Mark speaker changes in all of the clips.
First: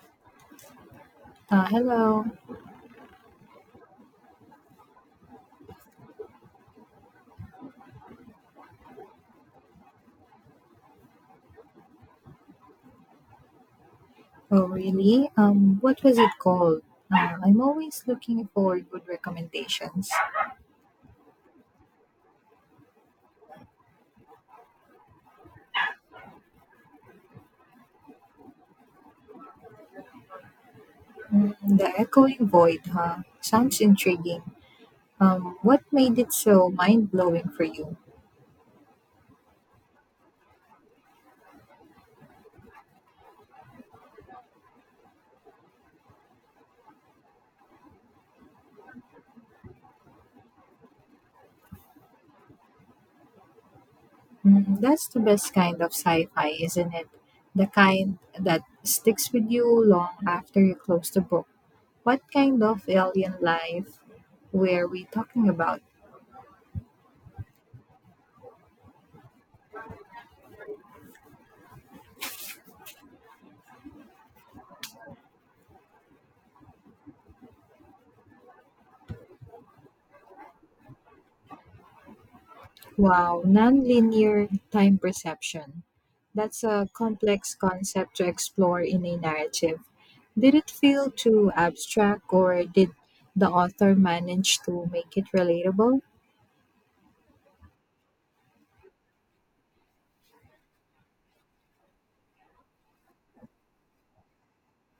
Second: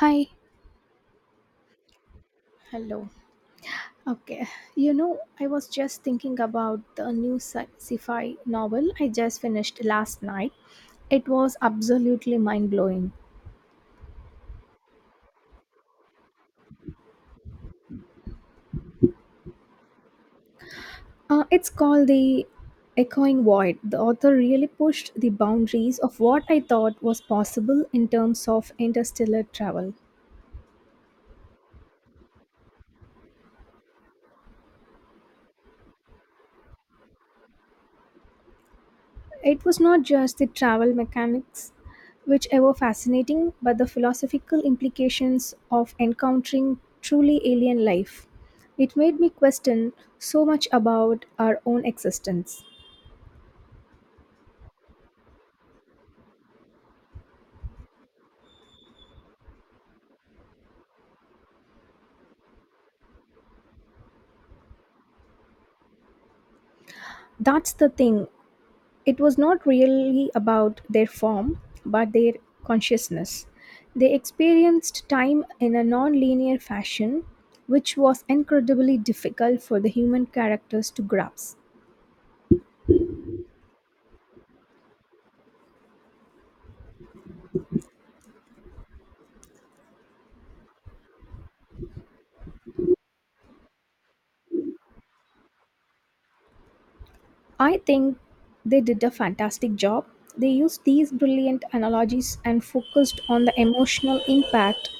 Speaker 1: Hi.
Speaker 2: Hello.
Speaker 1: Hello. Okay. I was just thinking about the new sci-fi novel I just finished last night. It was absolutely mind-blowing.
Speaker 2: Oh, really? What was it called? I'm always looking for good recommendations.
Speaker 1: It's called The Echoing Void. The author really pushed the boundaries of what I thought was possible in terms of interstellar travel.
Speaker 2: Mm, the Echoing Void, huh? Sounds intriguing. What made it so mind blowing for you?
Speaker 1: It was not just the travel mechanics, whichever fascinating, but the philosophical implications of encountering truly alien life. It made me question so much about our own existence.
Speaker 2: Mm, that's the best kind of sci fi, isn't it? The kind that sticks with you long after you close the book. What kind of alien life were we talking about?
Speaker 1: That's the thing. It was not really about their form, but their consciousness. They experienced time in a non linear fashion, which was incredibly difficult for the human characters to grasp.
Speaker 2: Wow, nonlinear time perception. That's a complex concept to explore in a narrative. Did it feel too abstract or did the author manage to make it relatable?
Speaker 1: I think they did a fantastic job. They used these brilliant analogies and focused on the emotional impact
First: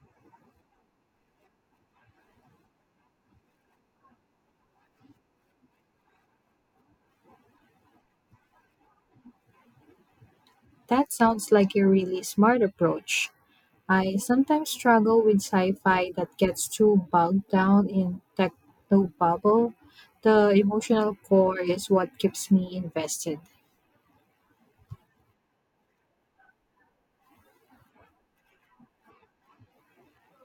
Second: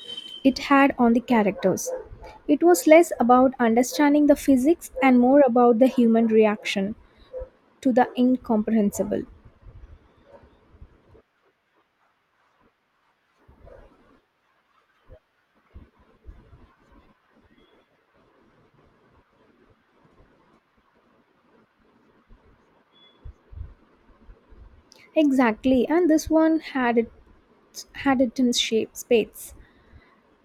Speaker 1: it had on the characters. It was less about understanding the physics and more about the human reaction to the incomprehensible.
Speaker 2: That sounds like a really smart approach. I sometimes struggle with sci fi that gets too bogged down in techno bubble. The emotional core is what keeps me invested.
Speaker 1: Exactly, and this one had it in shape spades.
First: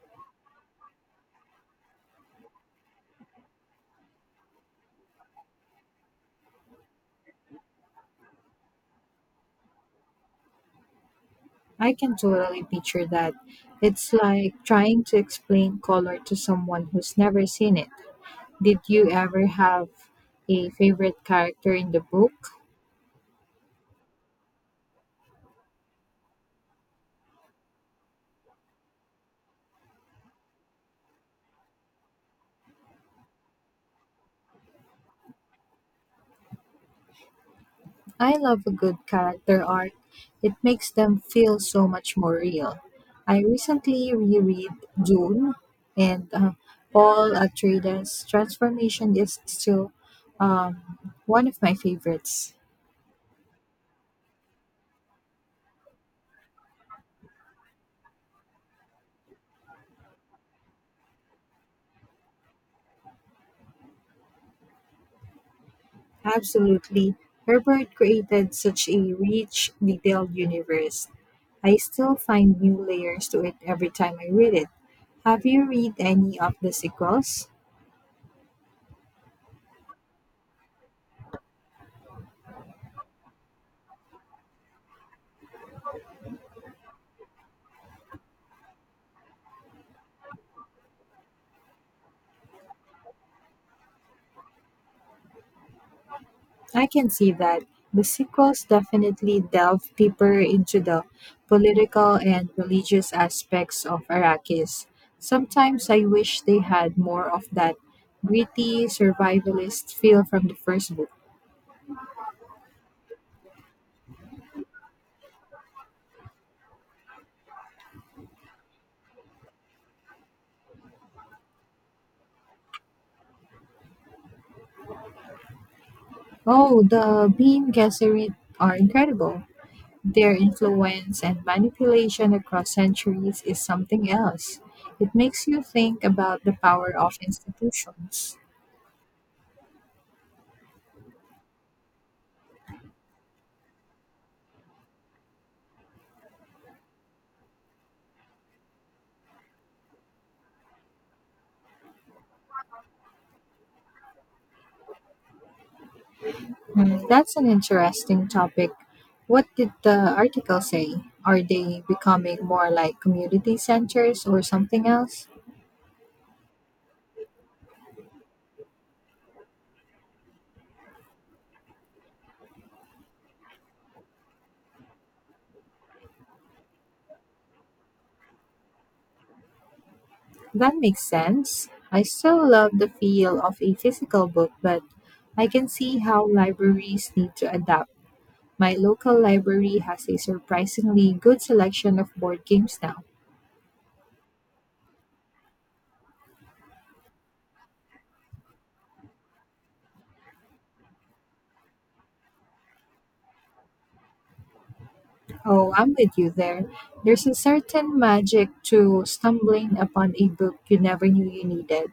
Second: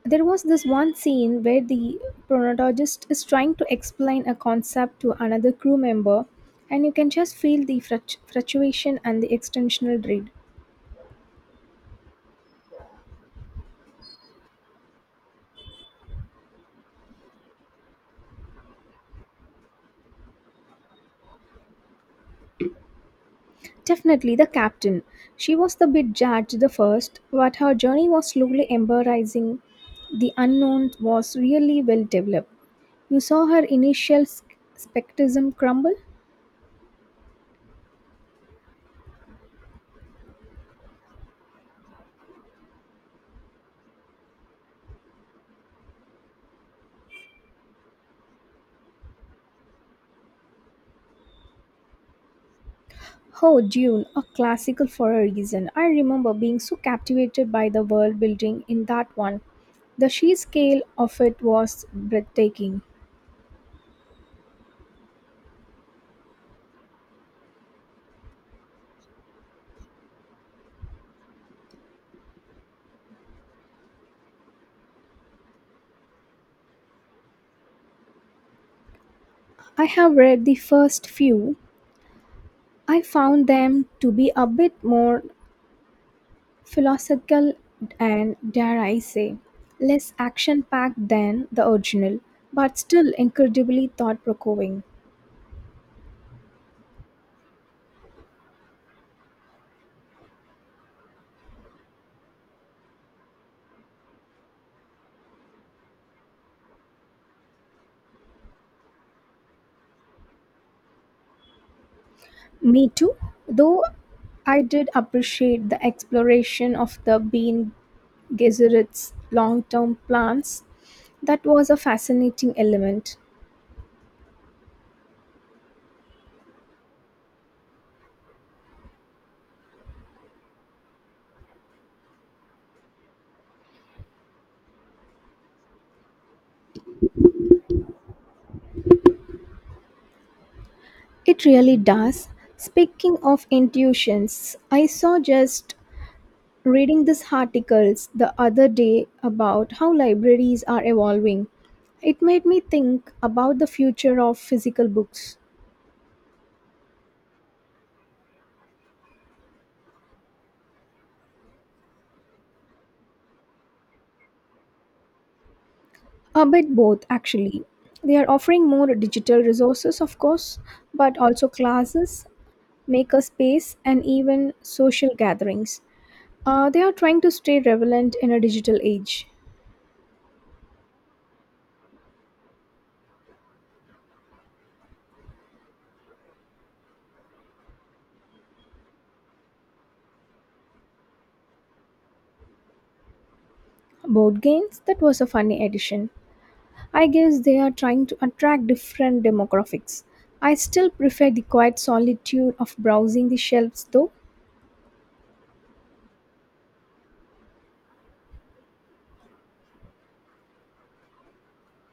Speaker 1: There was this one scene where the chronologist is trying to explain a concept to another crew member, and you can just feel the fluctuation and the extensional dread.
Speaker 2: I can totally picture that. It's like trying to explain color to someone who's never seen it. Did you ever have a favorite character in the book?
Speaker 1: Definitely the captain. She was the bit judged the first, but her journey was slowly embarrassing the unknown was really well developed. You saw her initial skepticism crumble.
Speaker 2: I love a good character arc. It makes them feel so much more real. I recently reread Dune, and Paul Atreides' transformation is still um, one of my favorites.
Speaker 1: Oh, Dune, a classical for a reason. I remember being so captivated by the world building in that one. The sheer scale of it was breathtaking.
Speaker 2: Absolutely. Herbert created such a rich, detailed universe. I still find new layers to it every time I read it. Have you read any of the sequels?
Speaker 1: I have read the first few. I found them to be a bit more philosophical and, dare I say, less action packed than the original, but still incredibly thought provoking.
Speaker 2: I can see that the sequels definitely delve deeper into the political and religious aspects of Arrakis. Sometimes I wish they had more of that gritty survivalist feel from the first book.
Speaker 1: Me too, though I did appreciate the exploration of the being Gesserit's long term plans. That was a fascinating element.
Speaker 2: Oh, the Bean Gesserit are incredible. Their influence and manipulation across centuries is something else. It makes you think about the power of institutions.
Speaker 1: It really does. Speaking of intuitions, I saw just reading this articles the other day about how libraries are evolving. It made me think about the future of physical books.
Speaker 2: Hmm, that's an interesting topic. What did the article say? Are they becoming more like community centers or something else?
Speaker 1: A bit both, actually. They are offering more digital resources, of course, but also classes, maker space, and even social gatherings. They are trying to stay relevant in a digital age.
Speaker 2: That makes sense. I still love the feel of a physical book, but I can see how libraries need to adapt. My local library has a surprisingly good selection of board games now.
Speaker 1: Board games, that was a funny addition. I guess they are trying to attract different demographics. I still prefer the quiet solitude of browsing the shelves, though.
Speaker 2: Oh, I'm with you there. There's a certain magic to stumbling upon a book you never knew you needed.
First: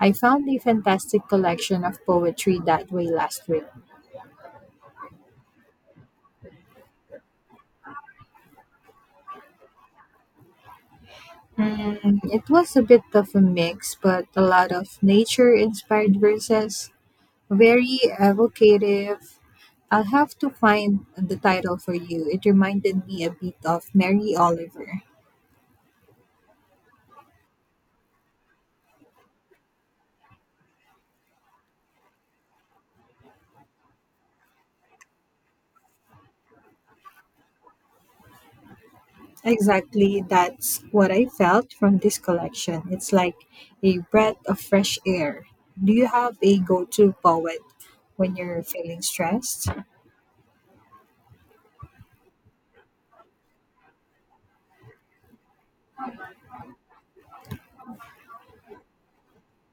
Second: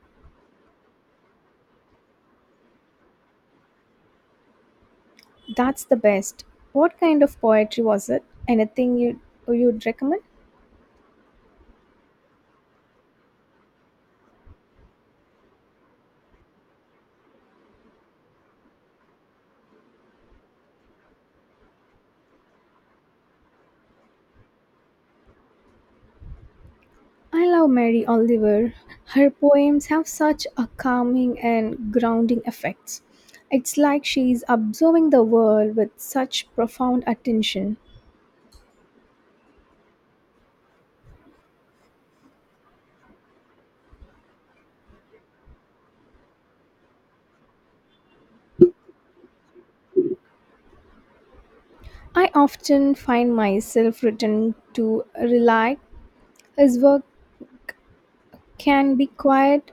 Speaker 2: I found a fantastic collection of poetry that way last week.
Speaker 1: That's the best. What kind of poetry was it? Anything you'd recommend?
Speaker 2: Mm, it was a bit of a mix, but a lot of nature inspired verses, very evocative. I'll have to find the title for you. It reminded me a bit of Mary Oliver.
Speaker 1: I love Mary Oliver. Her poems have such a calming and grounding effects. It's like she's observing the world with such profound attention.
Speaker 2: Exactly, that's what I felt from this collection. It's like a breath of fresh air. Do you have a go to poet when you're feeling stressed?
Speaker 1: I often find myself returning to relax. His work can be quite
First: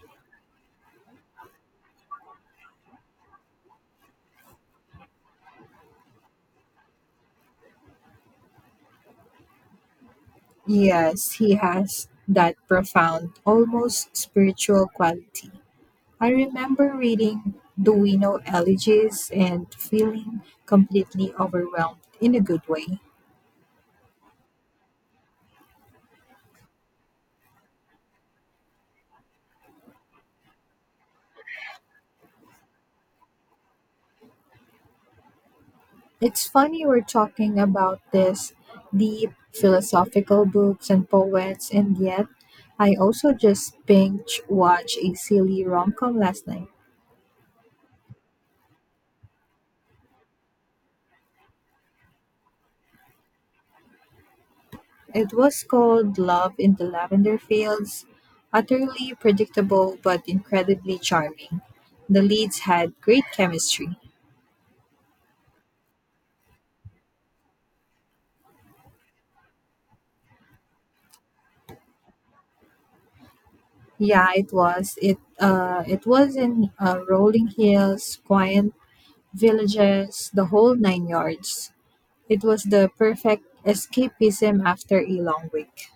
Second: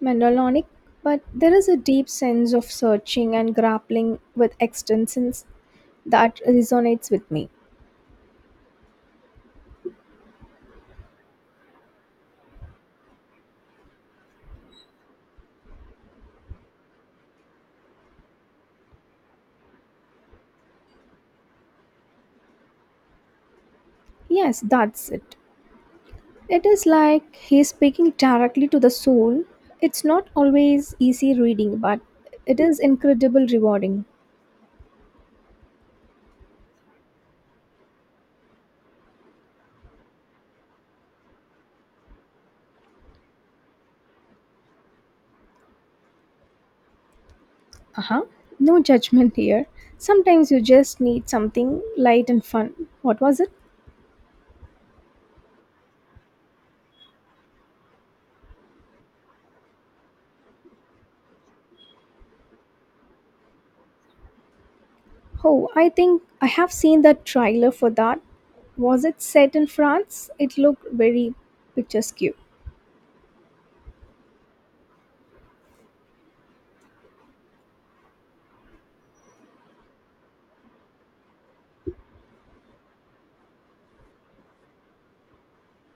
Speaker 1: melancholic, but there is a deep sense of searching and grappling with existence that resonates with me.
Speaker 2: Yes, he has that profound, almost spiritual quality. I remember reading Duino elegies and feeling completely overwhelmed in a good way.
Speaker 1: Yes, that's it. It is like he is speaking directly to the soul. It's not always easy reading, but it is incredible rewarding.
Speaker 2: It's funny we're talking about this deep philosophical books and poets, and yet I also just binge watched a silly rom com last night.
Speaker 1: Uh huh. No judgment here. Sometimes you just need something light and fun. What was it?
Speaker 2: It was called Love in the Lavender Fields, utterly predictable but incredibly charming. The leads had great chemistry.
Speaker 1: Oh, I think I have seen the trailer for that. Was it set in France? It looked very picturesque.
Speaker 2: Yeah, it was. It was in rolling hills, quiet villages, the whole nine yards. It was the perfect escapism after a long week.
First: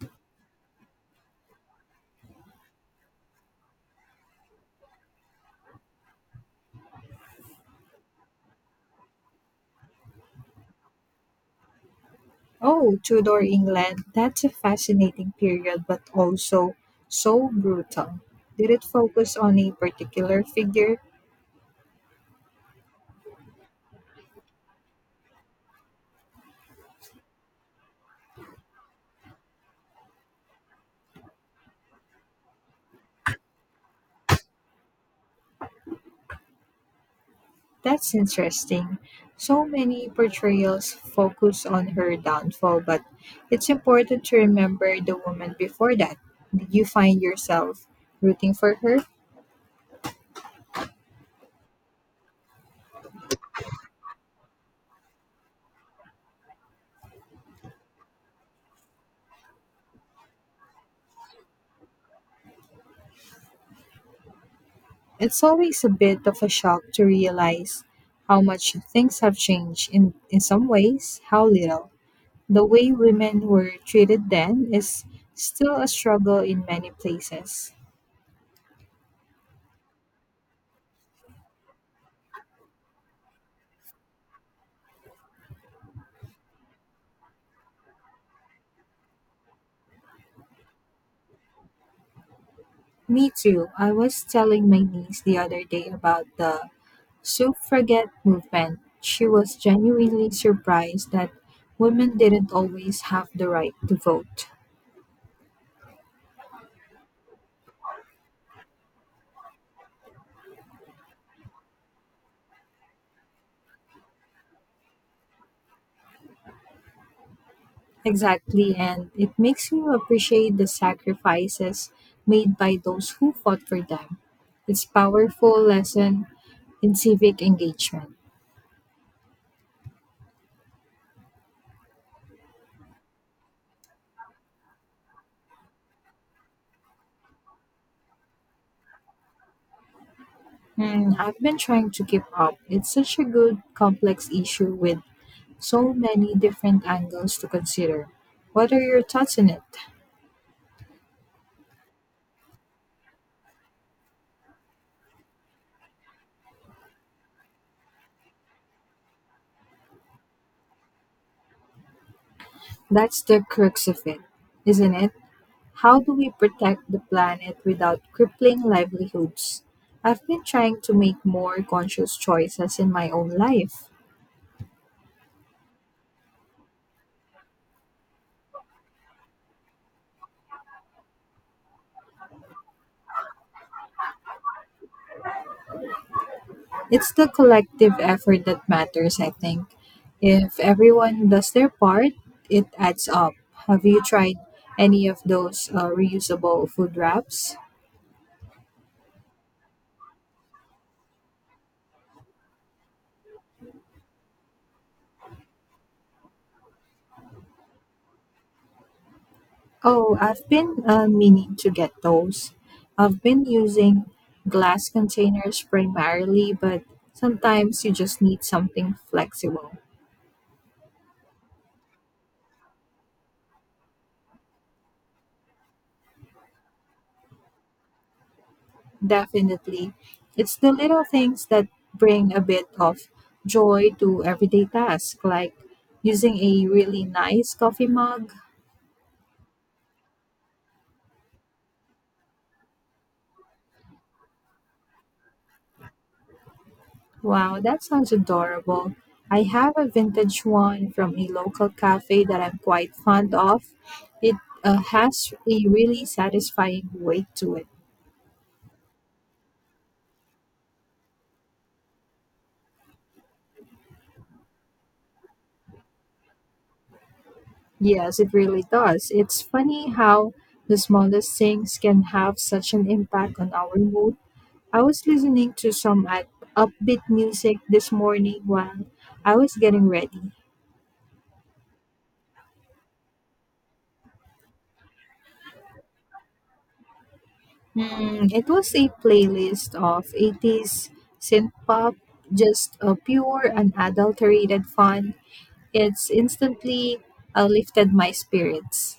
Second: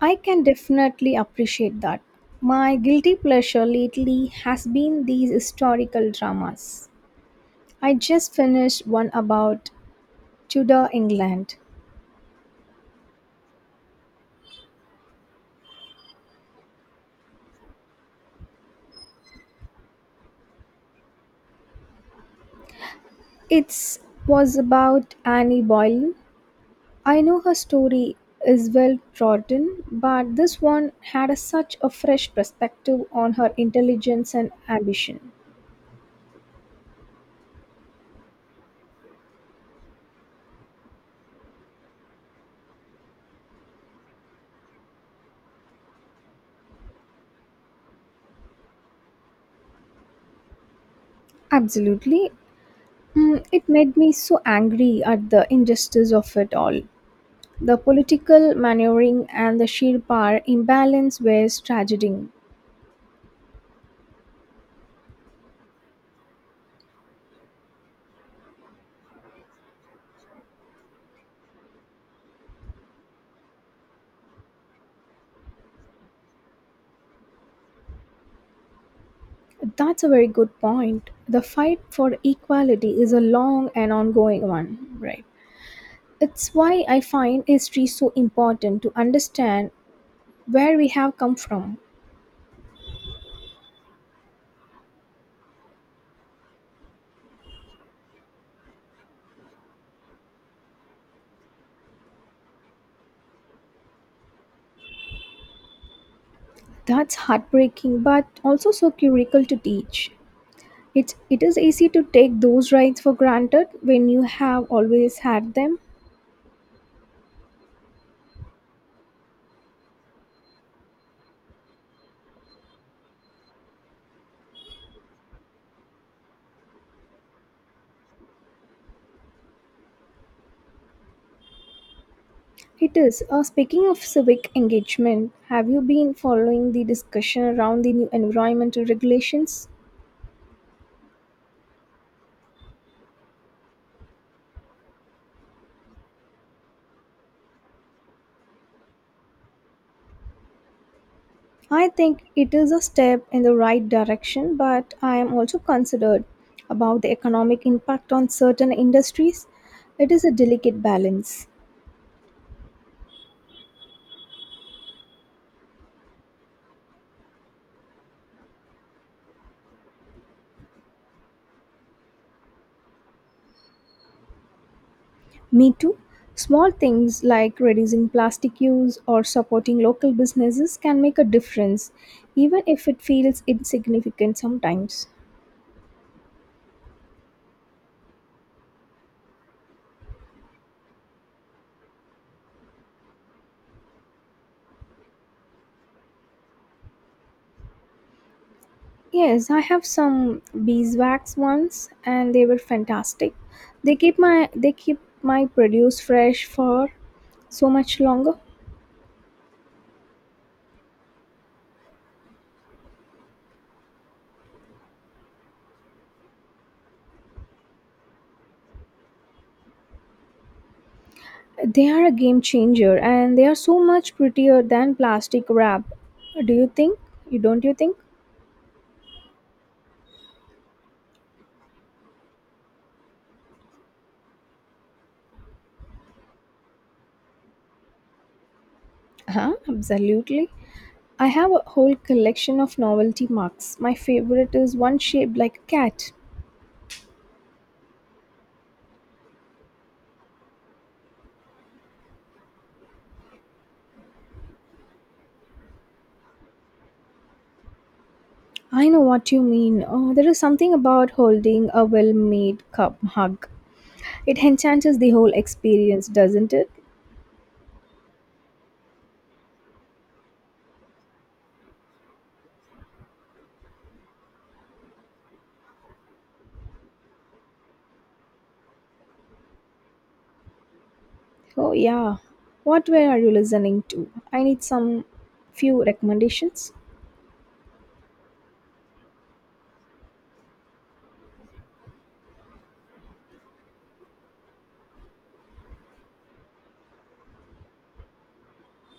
Speaker 1: I can definitely appreciate that. My guilty pleasure lately has been these historical dramas. I just finished one about Tudor England.
Speaker 2: Oh, Tudor England, that's a fascinating period, but also so brutal. Did it focus on a particular figure?
Speaker 1: It was about Annie Boleyn. I know her story is well trodden, but this one had a, such a fresh perspective on her intelligence and ambition.
Speaker 2: That's interesting. So many portrayals focus on her downfall, but it's important to remember the woman before that. Did you find yourself rooting for her?
Speaker 1: Absolutely. Mm, it made me so angry at the injustice of it all. The political maneuvering and the sheer power imbalance was tragedy.
Speaker 2: It's always a bit of a shock to realize how much things have changed in some ways, how little. The way women were treated then is still a struggle in many places.
Speaker 1: That's a very good point. The fight for equality is a long and ongoing one, right? It's why I find history so important to understand where we have come from.
Speaker 2: Me too. I was telling my niece the other day about the suffragette movement. She was genuinely surprised that women didn't always have the right to vote.
Speaker 1: That's heartbreaking, but also so curical to teach. It is easy to take those rights for granted when you have always had them.
Speaker 2: Exactly, and it makes you appreciate the sacrifices made by those who fought for them. It's powerful lesson in civic engagement.
Speaker 1: It is. Speaking of civic engagement, have you been following the discussion around the new environmental regulations?
Speaker 2: Hmm, I've been trying to keep up. It's such a good complex issue with so many different angles to consider. What are your thoughts on it?
Speaker 1: I think it is a step in the right direction, but I am also concerned about the economic impact on certain industries. It is a delicate balance.
Speaker 2: That's the crux of it, isn't it? How do we protect the planet without crippling livelihoods? I've been trying to make more conscious choices in my own life.
Speaker 1: Me too. Small things like reducing plastic use or supporting local businesses can make a difference, even if it feels insignificant sometimes.
Speaker 2: It's the collective effort that matters, I think. If everyone does their part, it adds up. Have you tried any of those reusable food wraps?
Speaker 1: Yes, I have some beeswax ones and they were fantastic. They keep my produce fresh for so much longer.
Speaker 2: Oh, I've been meaning to get those. I've been using glass containers primarily, but sometimes you just need something flexible.
Speaker 1: They are a game changer and they are so much prettier than plastic wrap. Do you think? You don't you think?
Speaker 2: Definitely. It's the little things that bring a bit of joy to everyday tasks, like using a really nice coffee mug.
Speaker 1: Huh? Absolutely. I have a whole collection of novelty marks. My favorite is one shaped like a cat.
Speaker 2: Wow, that sounds adorable. I have a vintage one from a local cafe that I'm quite fond of. It has a really satisfying weight to it.
Speaker 1: I know what you mean. Oh, there is something about holding a well made cup hug. It enhances the whole experience, doesn't it?
Speaker 2: Yes, it really does. It's funny how the smallest things can have such an impact on our mood. I was listening to some upbeat music this morning while I was getting ready.
Speaker 1: Oh, yeah. What were are you listening to? I need some few recommendations.
Speaker 2: Hmm, it was a playlist of 80s synth pop, just a pure unadulterated fun. It's instantly lifted my spirits.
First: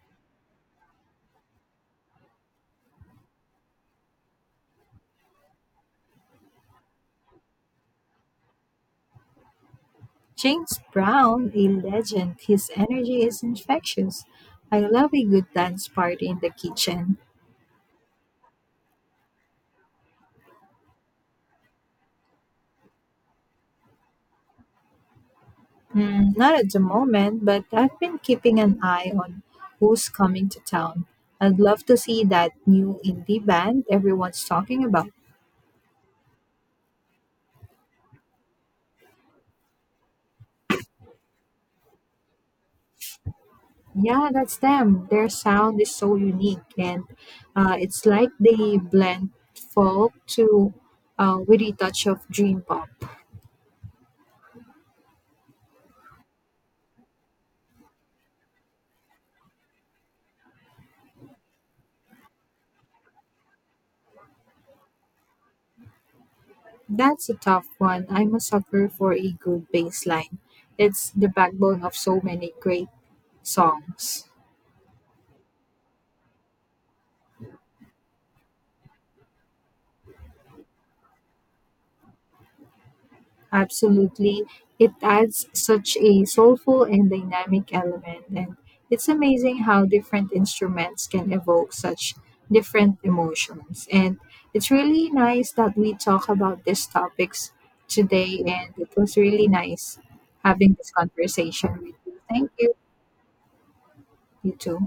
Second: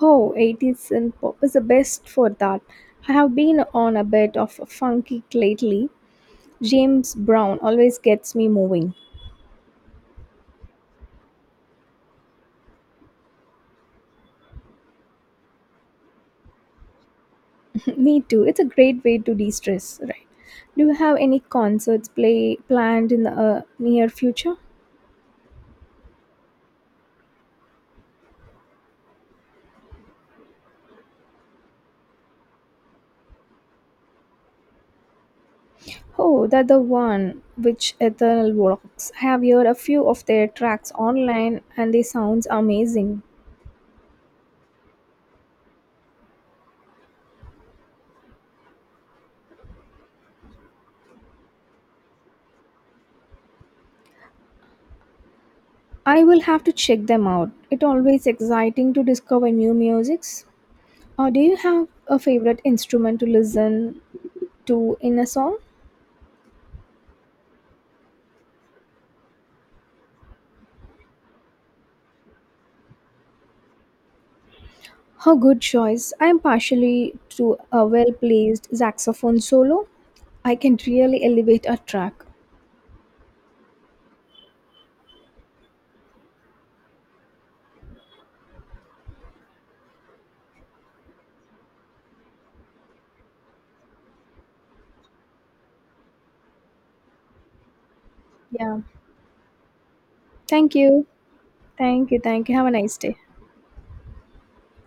Speaker 1: Oh, 80s and pop is the best for that. I have been on a bit of funk kick lately. James Brown always gets me moving.
Speaker 2: James Brown, a legend, his energy is infectious. I love a good dance party in the kitchen.
Speaker 1: Me too. It's a great way to de-stress, right? Do you have any concerts play planned in the near future?
Speaker 2: Mm, not at the moment, but I've been keeping an eye on who's coming to town. I'd love to see that new indie band everyone's talking about.
Speaker 1: Oh, that the one which Eternal Works. I have heard a few of their tracks online and they sounds amazing.
Speaker 2: Yeah, that's them. Their sound is so unique, and it's like they blend folk to with a touch of dream pop.
Speaker 1: I will have to check them out. It always exciting to discover new musics. Or do you have a favorite instrument to listen to in a song?
Speaker 2: That's a tough one. I'm a sucker for a good bass line. It's the backbone of so many great songs.
Speaker 1: How good choice. I am partially to a well placed saxophone solo. I can really elevate a track.
Speaker 2: Absolutely. It adds such a soulful and dynamic element, and it's amazing how different instruments can evoke such different emotions. And it's really nice that we talk about these topics today, and
Speaker 1: Yeah.
Speaker 2: it was really nice
Speaker 1: Thank
Speaker 2: having this
Speaker 1: you.
Speaker 2: conversation with
Speaker 1: Thank you.
Speaker 2: you.
Speaker 1: Thank
Speaker 2: Thank
Speaker 1: you. Have a
Speaker 2: you.
Speaker 1: nice day.
Speaker 2: You too.